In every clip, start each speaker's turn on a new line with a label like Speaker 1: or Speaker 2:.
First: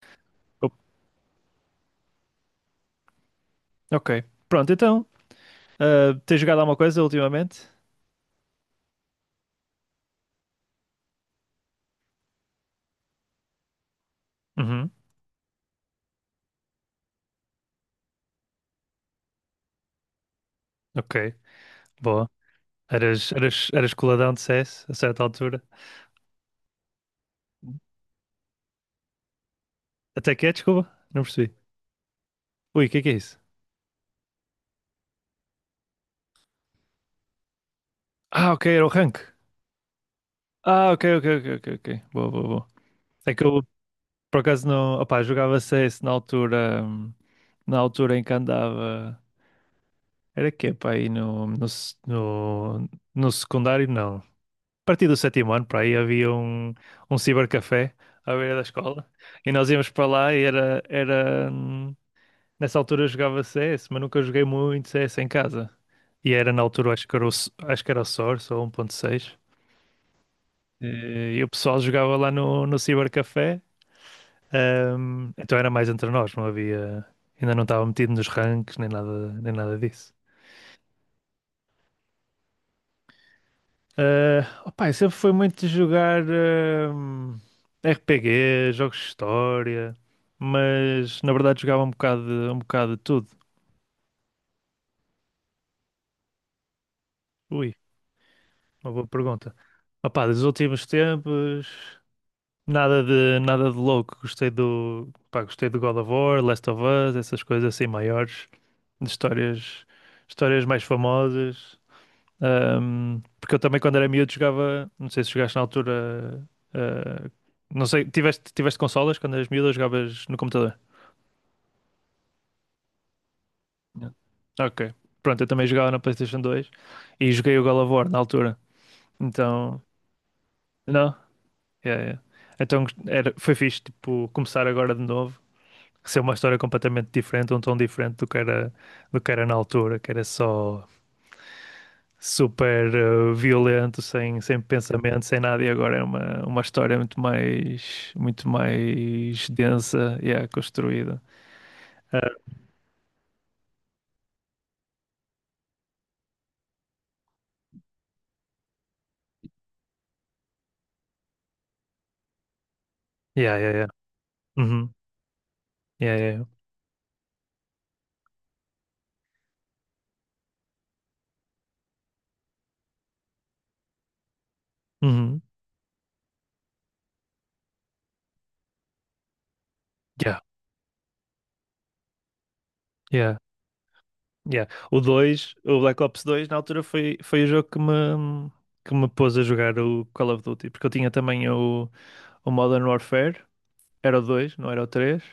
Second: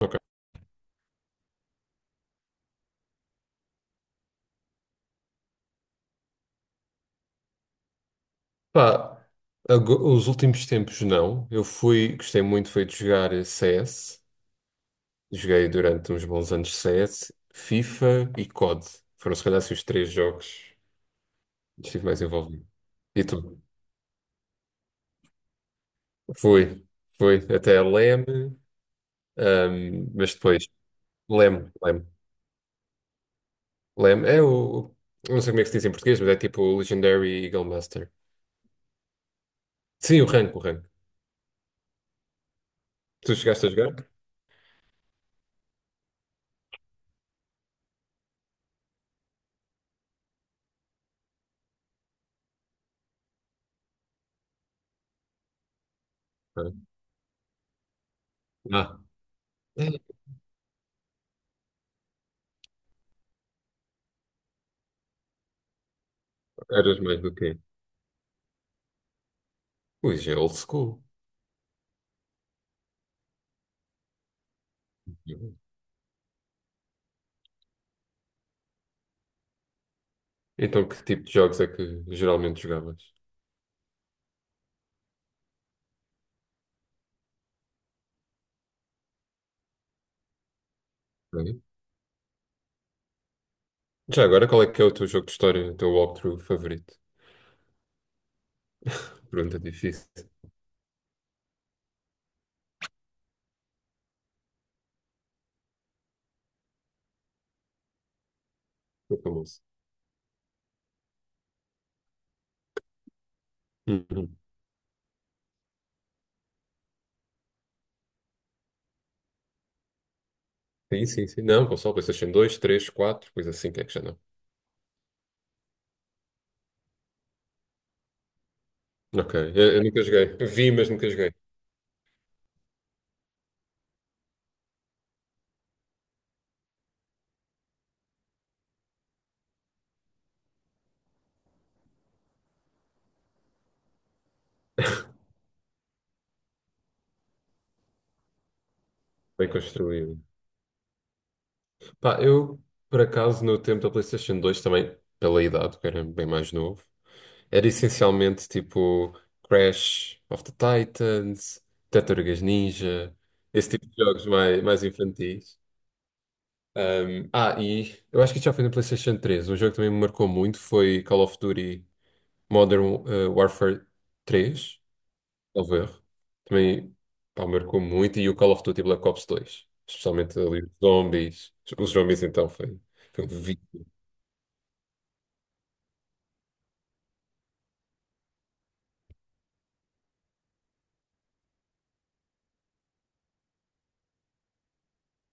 Speaker 1: Ok.
Speaker 2: O- Ok. Pronto, então. Tens jogado alguma coisa ultimamente?
Speaker 1: Pá, os últimos tempos não. Eu fui, gostei muito foi de jogar CS.
Speaker 2: Uhum,
Speaker 1: Joguei durante uns bons anos CS, FIFA e COD. Foram se calhar assim, os três jogos
Speaker 2: ok,
Speaker 1: que estive mais
Speaker 2: boa.
Speaker 1: envolvido. E
Speaker 2: Eras,
Speaker 1: tu?
Speaker 2: eras, eras coladão de CS a certa altura.
Speaker 1: Fui, fui até a LEM,
Speaker 2: Até
Speaker 1: mas
Speaker 2: que é,
Speaker 1: depois
Speaker 2: desculpa, não percebi.
Speaker 1: LEM, LEM,
Speaker 2: Ui, o que é isso?
Speaker 1: LEM é o, eu não sei como é que se diz em português, mas é tipo o Legendary Eagle Master.
Speaker 2: Ah, ok, era o rank.
Speaker 1: Sim, o rank, o rank.
Speaker 2: Ah, ok, ok, ok, ok, ok. Boa, boa, boa. É
Speaker 1: Tu
Speaker 2: que eu,
Speaker 1: chegaste a jogar?
Speaker 2: por acaso, não. Opá, jogava CS na altura. Na altura em que andava. Era que, pá, aí no, no, se- no, no secundário, não. A partir do sétimo ano, para aí havia
Speaker 1: Ah,
Speaker 2: um cibercafé à beira da
Speaker 1: ah,
Speaker 2: escola e nós íamos para lá e era, era nessa altura eu jogava CS, mas nunca joguei muito CS em casa. E era na altura,
Speaker 1: eras
Speaker 2: acho que
Speaker 1: mais
Speaker 2: era
Speaker 1: do que eu.
Speaker 2: Acho que era o Source ou 1.6.
Speaker 1: Ui, já é old school.
Speaker 2: E o pessoal jogava lá no cibercafé, então era mais entre nós, não havia, ainda não estava metido nos ranks nem nada, nem nada disso.
Speaker 1: Então, que tipo de jogos é que geralmente jogavas?
Speaker 2: Ah, opa, eu sempre foi muito de jogar RPG, jogos de história, mas na verdade
Speaker 1: Bem,
Speaker 2: jogava um bocado de tudo.
Speaker 1: já agora, qual é que é o teu jogo de história, o teu walkthrough favorito?
Speaker 2: Ui, uma boa pergunta.
Speaker 1: Pergunta difícil,
Speaker 2: Opa, dos últimos tempos, nada de louco. Gostei do God of War, Last of Us, essas coisas assim maiores, de
Speaker 1: o famoso.
Speaker 2: histórias, histórias mais famosas. Porque eu também, quando era miúdo,
Speaker 1: Uhum.
Speaker 2: jogava. Não sei se jogaste na altura. ah, não sei, tiveste consolas quando eras miúdo ou jogavas no computador?
Speaker 1: Sim, sim, sim. Não, console, PlayStation 2, 3, 4, coisa assim, que é que já
Speaker 2: Yeah.
Speaker 1: não.
Speaker 2: Ok. Pronto, eu também jogava na PlayStation 2 e joguei o God of War na altura.
Speaker 1: Ok, eu,
Speaker 2: Então.
Speaker 1: eu nunca joguei. Vi, mas nunca
Speaker 2: Não?
Speaker 1: joguei.
Speaker 2: Yeah, yeah. Foi fixe, tipo, começar agora de novo. Ser uma história completamente diferente, um tom diferente do que era na altura, que era só super violento, sem pensamento, sem nada, e agora é uma história muito mais
Speaker 1: Bem construído.
Speaker 2: densa e yeah, construída.
Speaker 1: Pá,
Speaker 2: Ah,
Speaker 1: eu, por acaso, no tempo da PlayStation 2 também, pela idade, que era bem mais novo, era essencialmente tipo Crash of the Titans, Tartarugas Ninja,
Speaker 2: yeah,
Speaker 1: esse
Speaker 2: yeah,
Speaker 1: tipo
Speaker 2: yeah.
Speaker 1: de jogos mais
Speaker 2: Uhum.
Speaker 1: infantis.
Speaker 2: Yeah, yeah, yeah.
Speaker 1: E eu acho que isso já foi no PlayStation 3. Um jogo que também me marcou muito foi Call of Duty Modern Warfare 3,
Speaker 2: Uhum.
Speaker 1: salvo erro. Também, pá, marcou muito. E o Call of Duty Black Ops 2, especialmente
Speaker 2: Yeah,
Speaker 1: ali os zombies. Os zombies então foi um
Speaker 2: yeah,
Speaker 1: vício.
Speaker 2: yeah. O Black Ops 2 na altura foi, foi o jogo que me pôs a jogar o Call of Duty, porque eu tinha também o Modern Warfare. Era o 2, não era o 3.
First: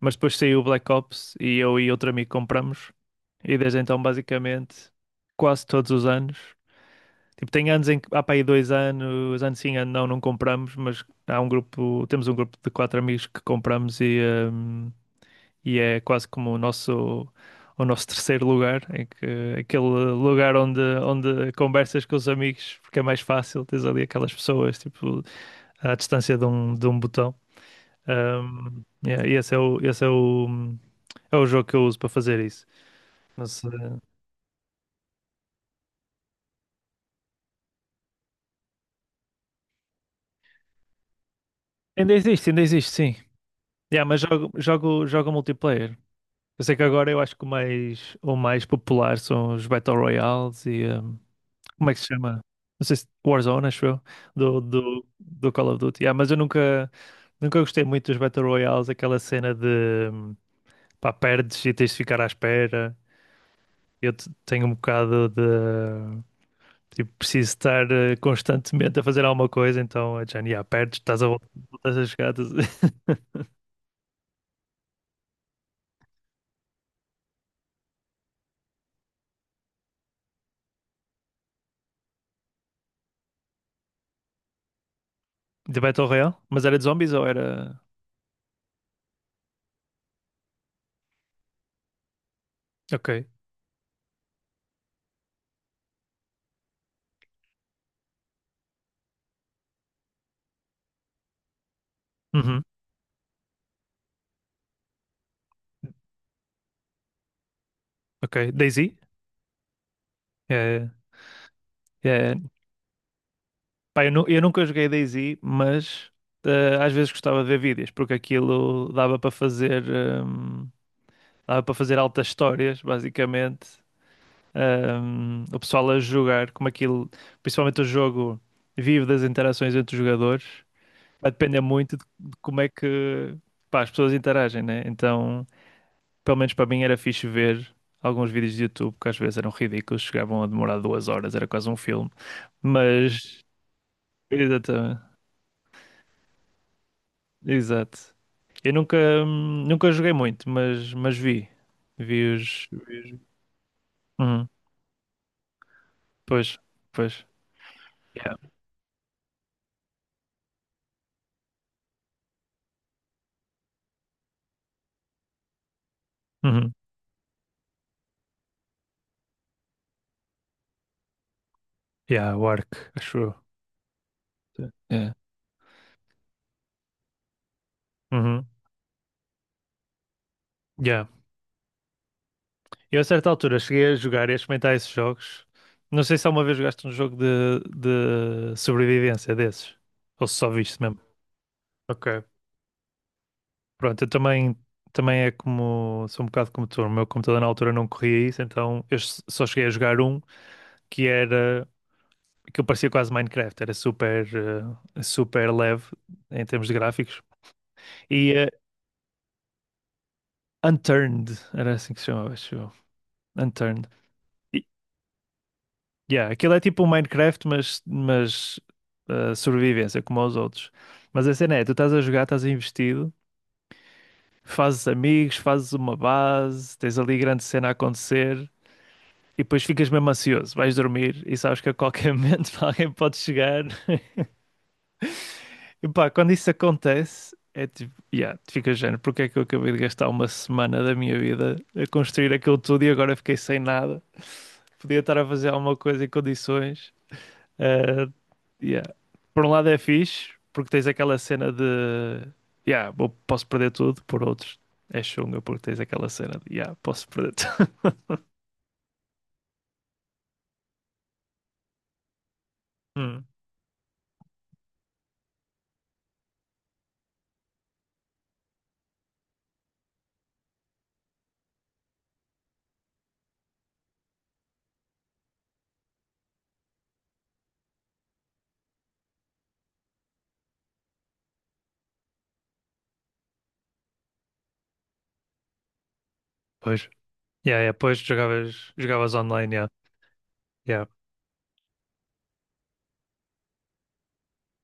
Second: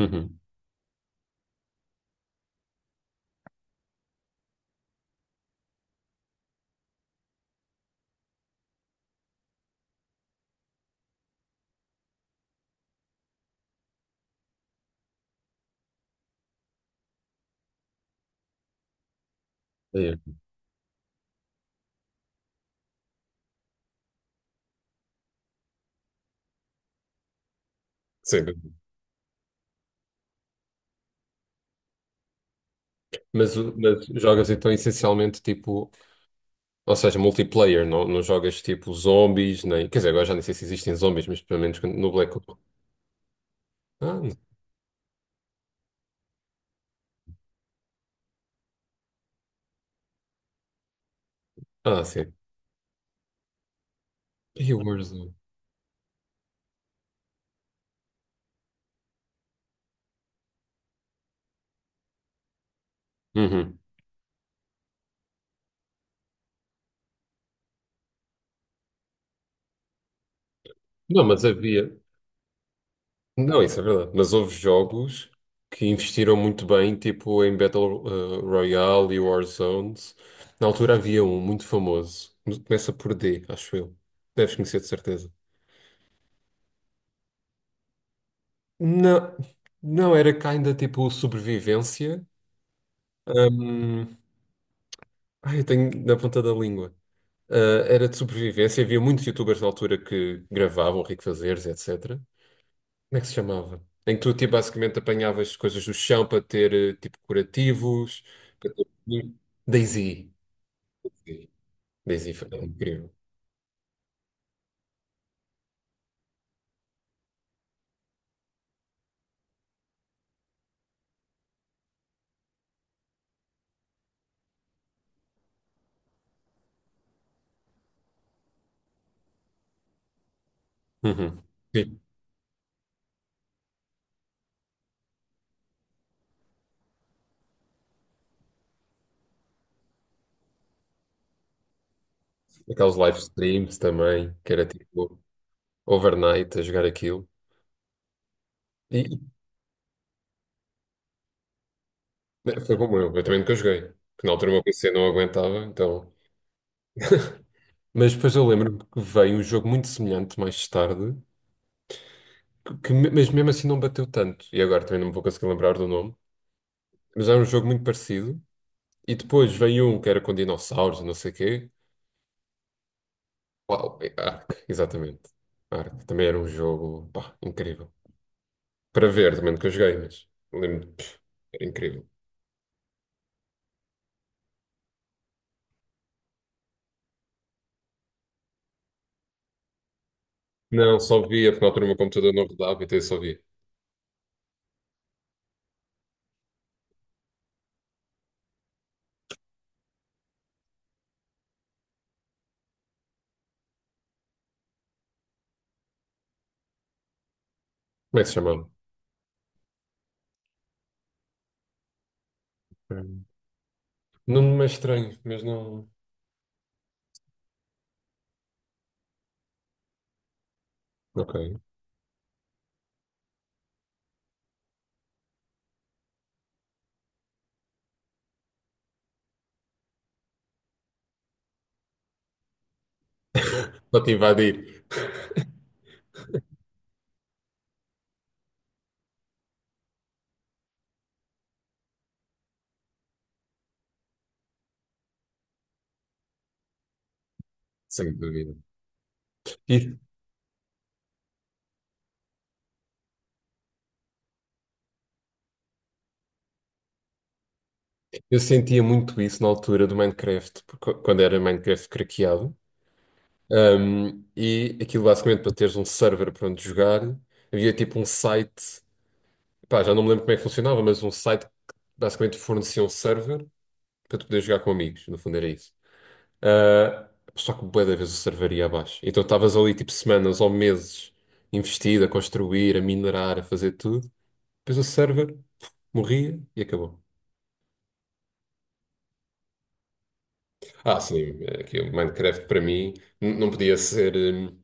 Speaker 2: Mas depois saiu o Black Ops e eu e outro amigo compramos. E desde então, basicamente, quase todos os anos. Tipo, tem anos em que há para aí dois anos, anos sim, ano não, não compramos, mas há um grupo, temos um grupo de 4 amigos que compramos hum, e é quase como o nosso terceiro lugar, em que, aquele
Speaker 1: É.
Speaker 2: lugar onde conversas com os amigos, porque é mais fácil, tens ali aquelas pessoas, tipo, à distância de um botão.
Speaker 1: Sim.
Speaker 2: Yeah, e esse é é o jogo que eu uso para fazer isso.
Speaker 1: Mas,
Speaker 2: Mas, eh,
Speaker 1: mas jogas então essencialmente tipo, ou seja, multiplayer, não jogas tipo zombies, nem. Quer dizer, agora já nem sei se existem zombies, mas pelo menos no
Speaker 2: Ainda
Speaker 1: Black
Speaker 2: existe,
Speaker 1: Ops.
Speaker 2: ainda existe, sim.
Speaker 1: Ah,
Speaker 2: Yeah, mas
Speaker 1: não.
Speaker 2: jogo multiplayer. Eu sei que agora eu acho que o mais popular são os Battle Royales e como é que
Speaker 1: Ah,
Speaker 2: se
Speaker 1: sim.
Speaker 2: chama? Não sei se Warzone, acho eu,
Speaker 1: E o Warzone.
Speaker 2: do Call of Duty. Yeah, mas eu nunca gostei muito dos Battle Royales, aquela cena de pá, perdes e tens de ficar à espera. Tenho um bocado de. Tipo, preciso estar constantemente a fazer alguma coisa, então, yeah, perdes,
Speaker 1: Não, mas havia.
Speaker 2: voltas a jogar. Estás-
Speaker 1: Não, isso é verdade. Mas houve jogos que investiram muito bem, tipo em Battle Royale e Warzones. Na altura havia um muito famoso. Começa por D, acho eu. Deves conhecer de certeza.
Speaker 2: De Battle Royale? Mas era de zombies ou era.
Speaker 1: Não, não, era cá ainda tipo sobrevivência.
Speaker 2: Ok.
Speaker 1: Hum, ai, eu tenho na ponta da língua. Ah, era de sobrevivência. Havia muitos youtubers na altura que gravavam, Rico Fazeres, etc.
Speaker 2: Uhum.
Speaker 1: Como é que se chamava? Em que tu tipo, basicamente apanhavas coisas do chão para ter tipo curativos,
Speaker 2: Ok.
Speaker 1: para ter.
Speaker 2: DayZ?
Speaker 1: Daisy.
Speaker 2: É,
Speaker 1: Sim. Daisy
Speaker 2: é...
Speaker 1: foi incrível.
Speaker 2: Pá, eu, eu nunca joguei DayZ, mas às vezes gostava de ver vídeos, porque aquilo dava para fazer. hum, Dava para fazer altas histórias, basicamente. O pessoal a jogar, como aquilo. Principalmente o jogo vive das interações entre os jogadores. Vai
Speaker 1: Uhum.
Speaker 2: depender muito
Speaker 1: Sim,
Speaker 2: de como é que pá, as pessoas interagem, né? Então, pelo menos para mim era fixe ver alguns vídeos de YouTube que às vezes eram ridículos, chegavam a demorar 2 horas, era quase um filme.
Speaker 1: aqueles live
Speaker 2: Mas,
Speaker 1: streams também, que era
Speaker 2: exatamente,
Speaker 1: tipo overnight a jogar aquilo.
Speaker 2: exato. Eu
Speaker 1: E
Speaker 2: nunca joguei muito, mas vi.
Speaker 1: e foi como
Speaker 2: Vi
Speaker 1: eu
Speaker 2: os-
Speaker 1: também nunca joguei, porque na
Speaker 2: Uhum.
Speaker 1: altura o meu PC não aguentava, então.
Speaker 2: Pois, pois.
Speaker 1: Mas depois
Speaker 2: Yeah.
Speaker 1: eu lembro-me que veio um jogo muito semelhante mais tarde, mas mesmo assim não bateu tanto. E agora também não me vou conseguir lembrar do nome,
Speaker 2: Uhum.
Speaker 1: mas era um jogo muito parecido. E depois veio um que era com dinossauros, não sei o quê.
Speaker 2: Yeah, o Ark, acho eu.
Speaker 1: Uau, é Ark,
Speaker 2: Yeah.
Speaker 1: exatamente. Ark também era um jogo, pá, incrível.
Speaker 2: Uhum.
Speaker 1: Para ver, também nunca joguei, mas lembro,
Speaker 2: Yeah.
Speaker 1: pff, era incrível.
Speaker 2: Eu, a certa altura, cheguei a jogar e a experimentar esses jogos. Não sei se alguma vez jogaste um jogo de sobrevivência desses. Ou se só viste mesmo.
Speaker 1: Não, só via, porque na altura o meu
Speaker 2: Ok.
Speaker 1: computador não rodava, então eu só via.
Speaker 2: Pronto, também é como. Sou um bocado como tu. O meu computador na altura não corria isso, então só cheguei a jogar um que era. Que eu parecia quase Minecraft. Era super leve em termos de gráficos.
Speaker 1: Como é que
Speaker 2: E
Speaker 1: se
Speaker 2: eh,
Speaker 1: chamava?
Speaker 2: Unturned, era assim que se chamava, acho eu.
Speaker 1: Hum.
Speaker 2: Unturned.
Speaker 1: Nome é estranho, mas não.
Speaker 2: Yeah, aquilo é tipo um Minecraft, mas sobrevivência, como aos outros. Mas a
Speaker 1: Ok.
Speaker 2: cena é, tu estás a jogar, estás investido, fazes amigos, fazes uma base, tens ali grande cena a acontecer e depois ficas mesmo ansioso, vais dormir e sabes que a qualquer momento alguém pode chegar.
Speaker 1: Só te invadir.
Speaker 2: E pá, quando isso acontece, é tipo, yeah, tu ficas género, porque é que eu acabei de gastar uma semana da minha vida a construir aquilo tudo e agora fiquei sem nada? Podia estar a fazer alguma coisa em condições. Uh,
Speaker 1: Sem dúvida.
Speaker 2: yeah. Por um lado é
Speaker 1: E
Speaker 2: fixe, porque tens aquela cena de yeah, posso perder tudo, por outros é chunga, porque tens aquela cena de yeah, posso perder tudo.
Speaker 1: eu sentia muito isso na altura do Minecraft, porque quando era Minecraft craqueado.
Speaker 2: Hum,
Speaker 1: E aquilo basicamente para teres um server para onde jogar, havia tipo um site, pá, já não me lembro como é que funcionava, mas um site que basicamente fornecia um server para tu poderes jogar com amigos, no fundo era isso. Ah, só que bué da vez o server ia abaixo. Então estavas ali tipo semanas ou meses investido a construir, a minerar, a fazer tudo. Depois o server, puf, morria e
Speaker 2: pois.
Speaker 1: acabou.
Speaker 2: Yeah, yeah, pois jogavas online, yeah. Yeah.
Speaker 1: Ah, sim, aqui o Minecraft para mim não podia ser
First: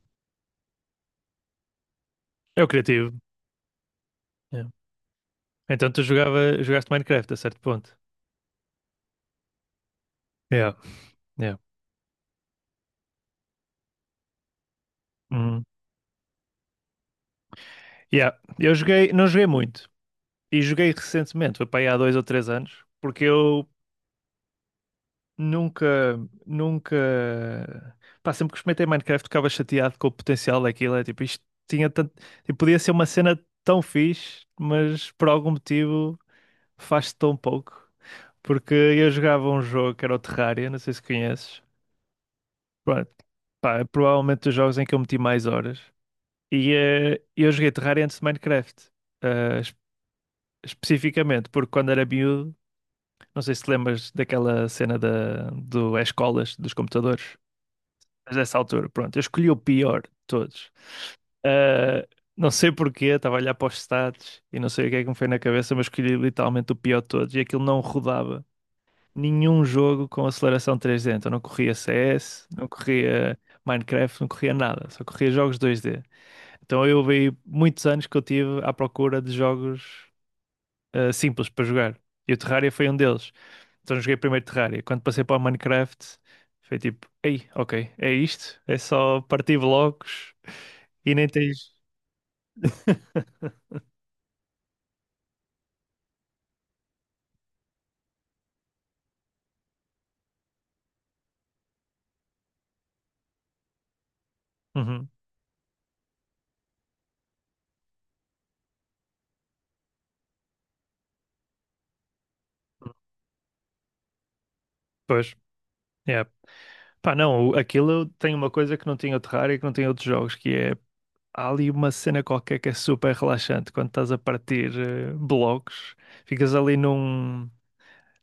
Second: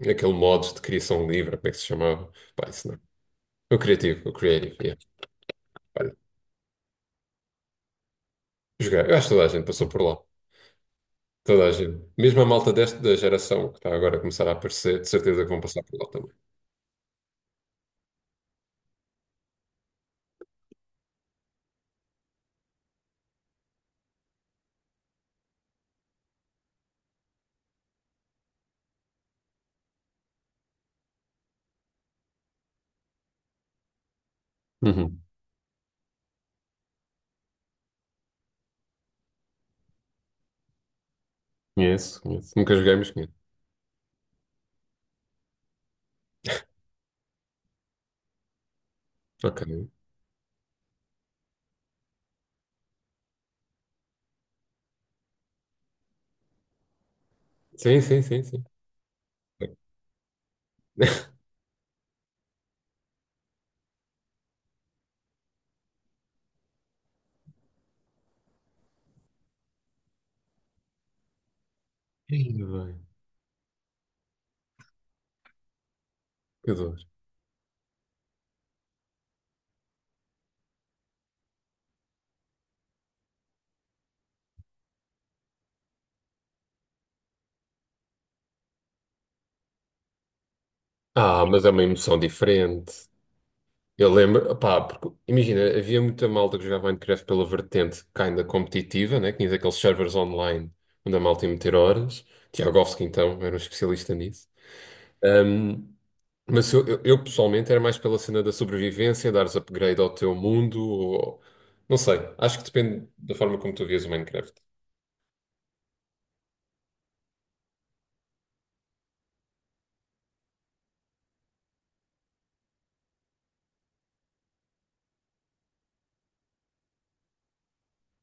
Speaker 1: aquele modo de criação livre, como é que se chamava?
Speaker 2: É o
Speaker 1: Pá, isso não.
Speaker 2: criativo.
Speaker 1: O criativo, o
Speaker 2: Yeah.
Speaker 1: creative, yeah.
Speaker 2: Então tu
Speaker 1: Olha,
Speaker 2: jogaste Minecraft a certo ponto.
Speaker 1: jogar. Eu acho que toda a gente passou por lá.
Speaker 2: Yeah, yeah.
Speaker 1: Toda a gente. Mesmo a malta desta da geração que está agora a começar a aparecer, de certeza que vão
Speaker 2: Hum.
Speaker 1: passar por lá também.
Speaker 2: Yeah. Eu joguei, não joguei muito. E joguei recentemente, foi para aí há dois ou três anos, porque eu nunca, nunca. Pá, sempre que experimentei Minecraft ficava chateado com o potencial daquilo. É tipo, isto tinha tanto. Tipo, podia ser uma cena tão fixe, mas
Speaker 1: Uhum.
Speaker 2: por algum motivo faz-se tão pouco. Porque eu jogava um jogo que era o Terraria, não sei se conheces.
Speaker 1: Conheço, conheço. Nunca joguei,
Speaker 2: Pronto,
Speaker 1: mas conheço.
Speaker 2: pá, é provavelmente dos jogos em que eu meti mais horas. Eu joguei Terraria antes de Minecraft. eh,
Speaker 1: Ok.
Speaker 2: es- Especificamente, porque quando era miúdo, não sei se te lembras daquela cena do é escolas dos computadores.
Speaker 1: Sim, sim,
Speaker 2: Mas
Speaker 1: sim,
Speaker 2: dessa
Speaker 1: sim.
Speaker 2: altura, pronto, eu escolhi o pior de todos. Ah, não sei porquê, estava a olhar para os stats e não sei o que é que me foi na cabeça, mas escolhi literalmente o pior de todos e aquilo não rodava nenhum jogo com aceleração 3D. Então não corria CS,
Speaker 1: Ih,
Speaker 2: não
Speaker 1: bem,
Speaker 2: corria Minecraft, não corria nada, só corria jogos 2D.
Speaker 1: que
Speaker 2: Então
Speaker 1: dor.
Speaker 2: eu vi muitos anos que eu tive à procura de jogos simples para jogar. E o Terraria foi um deles. Então joguei primeiro Terraria. Quando passei para o Minecraft, foi tipo, ei, ok, é isto, é só partir blocos e nem
Speaker 1: Ah, mas é
Speaker 2: tens.
Speaker 1: uma emoção diferente. Eu lembro, pá, porque imagina, havia muita malta que jogava Minecraft pela vertente kinda competitiva, né? Tinhas aqueles servers online onde a malta ia meter horas. Tiagovski, então, era um especialista nisso.
Speaker 2: Uhum.
Speaker 1: Ahm, mas eu pessoalmente era mais pela cena da sobrevivência, dares upgrade ao teu mundo, ou não sei, acho que depende da forma como tu vias o Minecraft.
Speaker 2: Pois, é. Pá, não, aquilo tem uma coisa que não tinha o Terraria, que não tinha outros jogos, que é há ali uma cena qualquer que é super relaxante quando estás a partir blocos, ficas ali num.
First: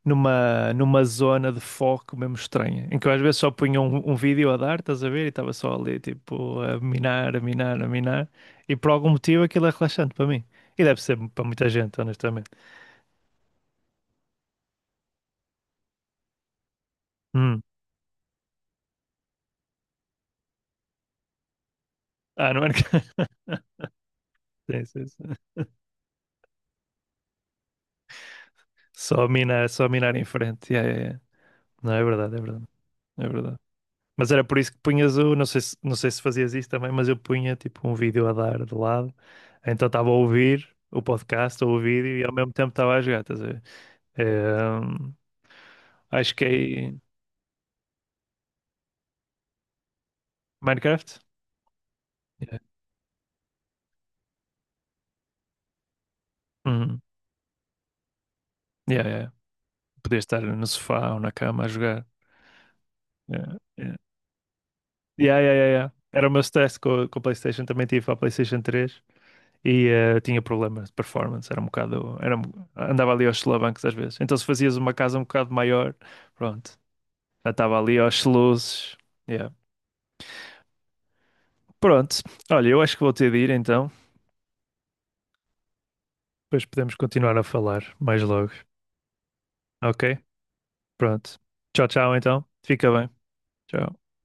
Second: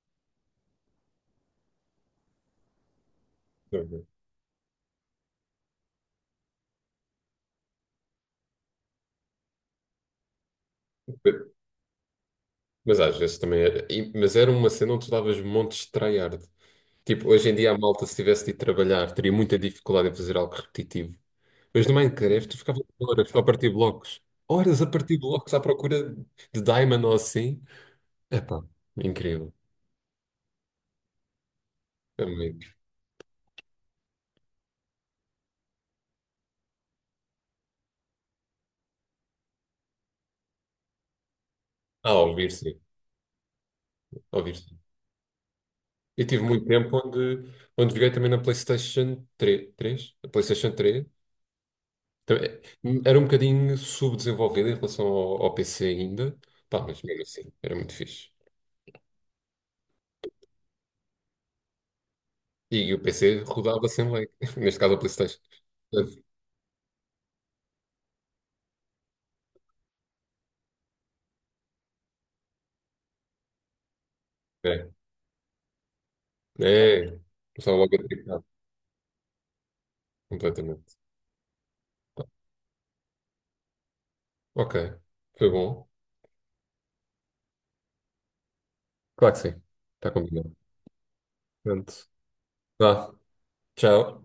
Speaker 2: Numa, numa zona de foco mesmo estranha, em que eu às vezes só punha
Speaker 1: Uhum.
Speaker 2: um vídeo a dar, estás a ver? E estava só ali, tipo, a minar, e por algum motivo aquilo é relaxante para mim. E deve ser para muita gente, honestamente.
Speaker 1: Mas às vezes também era. Mas era uma cena onde tu davas montes de tryhard. Tipo, hoje em
Speaker 2: Hum.
Speaker 1: dia a malta, se tivesse de ir trabalhar, teria muita dificuldade em fazer algo repetitivo. Mas no
Speaker 2: Ah,
Speaker 1: Minecraft eu
Speaker 2: não é?
Speaker 1: ficava horas só a partir blocos. Horas
Speaker 2: Sim,
Speaker 1: a
Speaker 2: sim,
Speaker 1: partir
Speaker 2: sim.
Speaker 1: blocos à procura de diamond ou assim. Epá, incrível.
Speaker 2: Só minar em frente. Yeah, yeah, yeah. Não, é verdade, é
Speaker 1: Também.
Speaker 2: verdade, é verdade. Mas era por isso que punhas o, não sei se, não sei se fazias isso também, mas eu punha tipo um vídeo a dar de lado, então estava a ouvir o podcast ou o
Speaker 1: Ah,
Speaker 2: vídeo e ao mesmo
Speaker 1: ouvir
Speaker 2: tempo
Speaker 1: sim.
Speaker 2: estava a jogar, estás a ver?
Speaker 1: Ouvir sim.
Speaker 2: Ehm,
Speaker 1: Eu
Speaker 2: Acho
Speaker 1: tive
Speaker 2: que
Speaker 1: muito
Speaker 2: é
Speaker 1: tempo onde joguei também na PlayStation 3.
Speaker 2: Minecraft. Yeah.
Speaker 1: Também- Era um bocadinho subdesenvolvida em relação ao PC ainda. Pá,
Speaker 2: Uhum.
Speaker 1: mas mesmo assim, era muito fixe.
Speaker 2: Yeah, yeah. Podia estar no sofá ou na cama a jogar.
Speaker 1: E o PC
Speaker 2: Yeah,
Speaker 1: rodava
Speaker 2: yeah.
Speaker 1: sem lag. Neste caso a
Speaker 2: Yeah,
Speaker 1: PlayStation.
Speaker 2: yeah, yeah, yeah. Era o meu stress com a PlayStation, também tive a PlayStation 3 e tinha problemas de performance, era um bocado, era, um- andava ali aos solavancos às vezes. Então se fazias
Speaker 1: É.
Speaker 2: uma casa um bocado maior, pronto,
Speaker 1: É.
Speaker 2: já
Speaker 1: Começava
Speaker 2: estava
Speaker 1: logo
Speaker 2: ali
Speaker 1: a
Speaker 2: aos
Speaker 1: tricar
Speaker 2: luzes. Yeah.
Speaker 1: completamente.
Speaker 2: Pronto, olha, eu acho que vou ter de ir então,
Speaker 1: Ok. Foi bom.
Speaker 2: depois podemos continuar a falar mais logo,
Speaker 1: Claro que sim.
Speaker 2: ok?
Speaker 1: Está combinado.
Speaker 2: Pronto, tchau,
Speaker 1: Pronto.
Speaker 2: tchau então, fica bem,
Speaker 1: Vá.
Speaker 2: tchau.
Speaker 1: Tchau.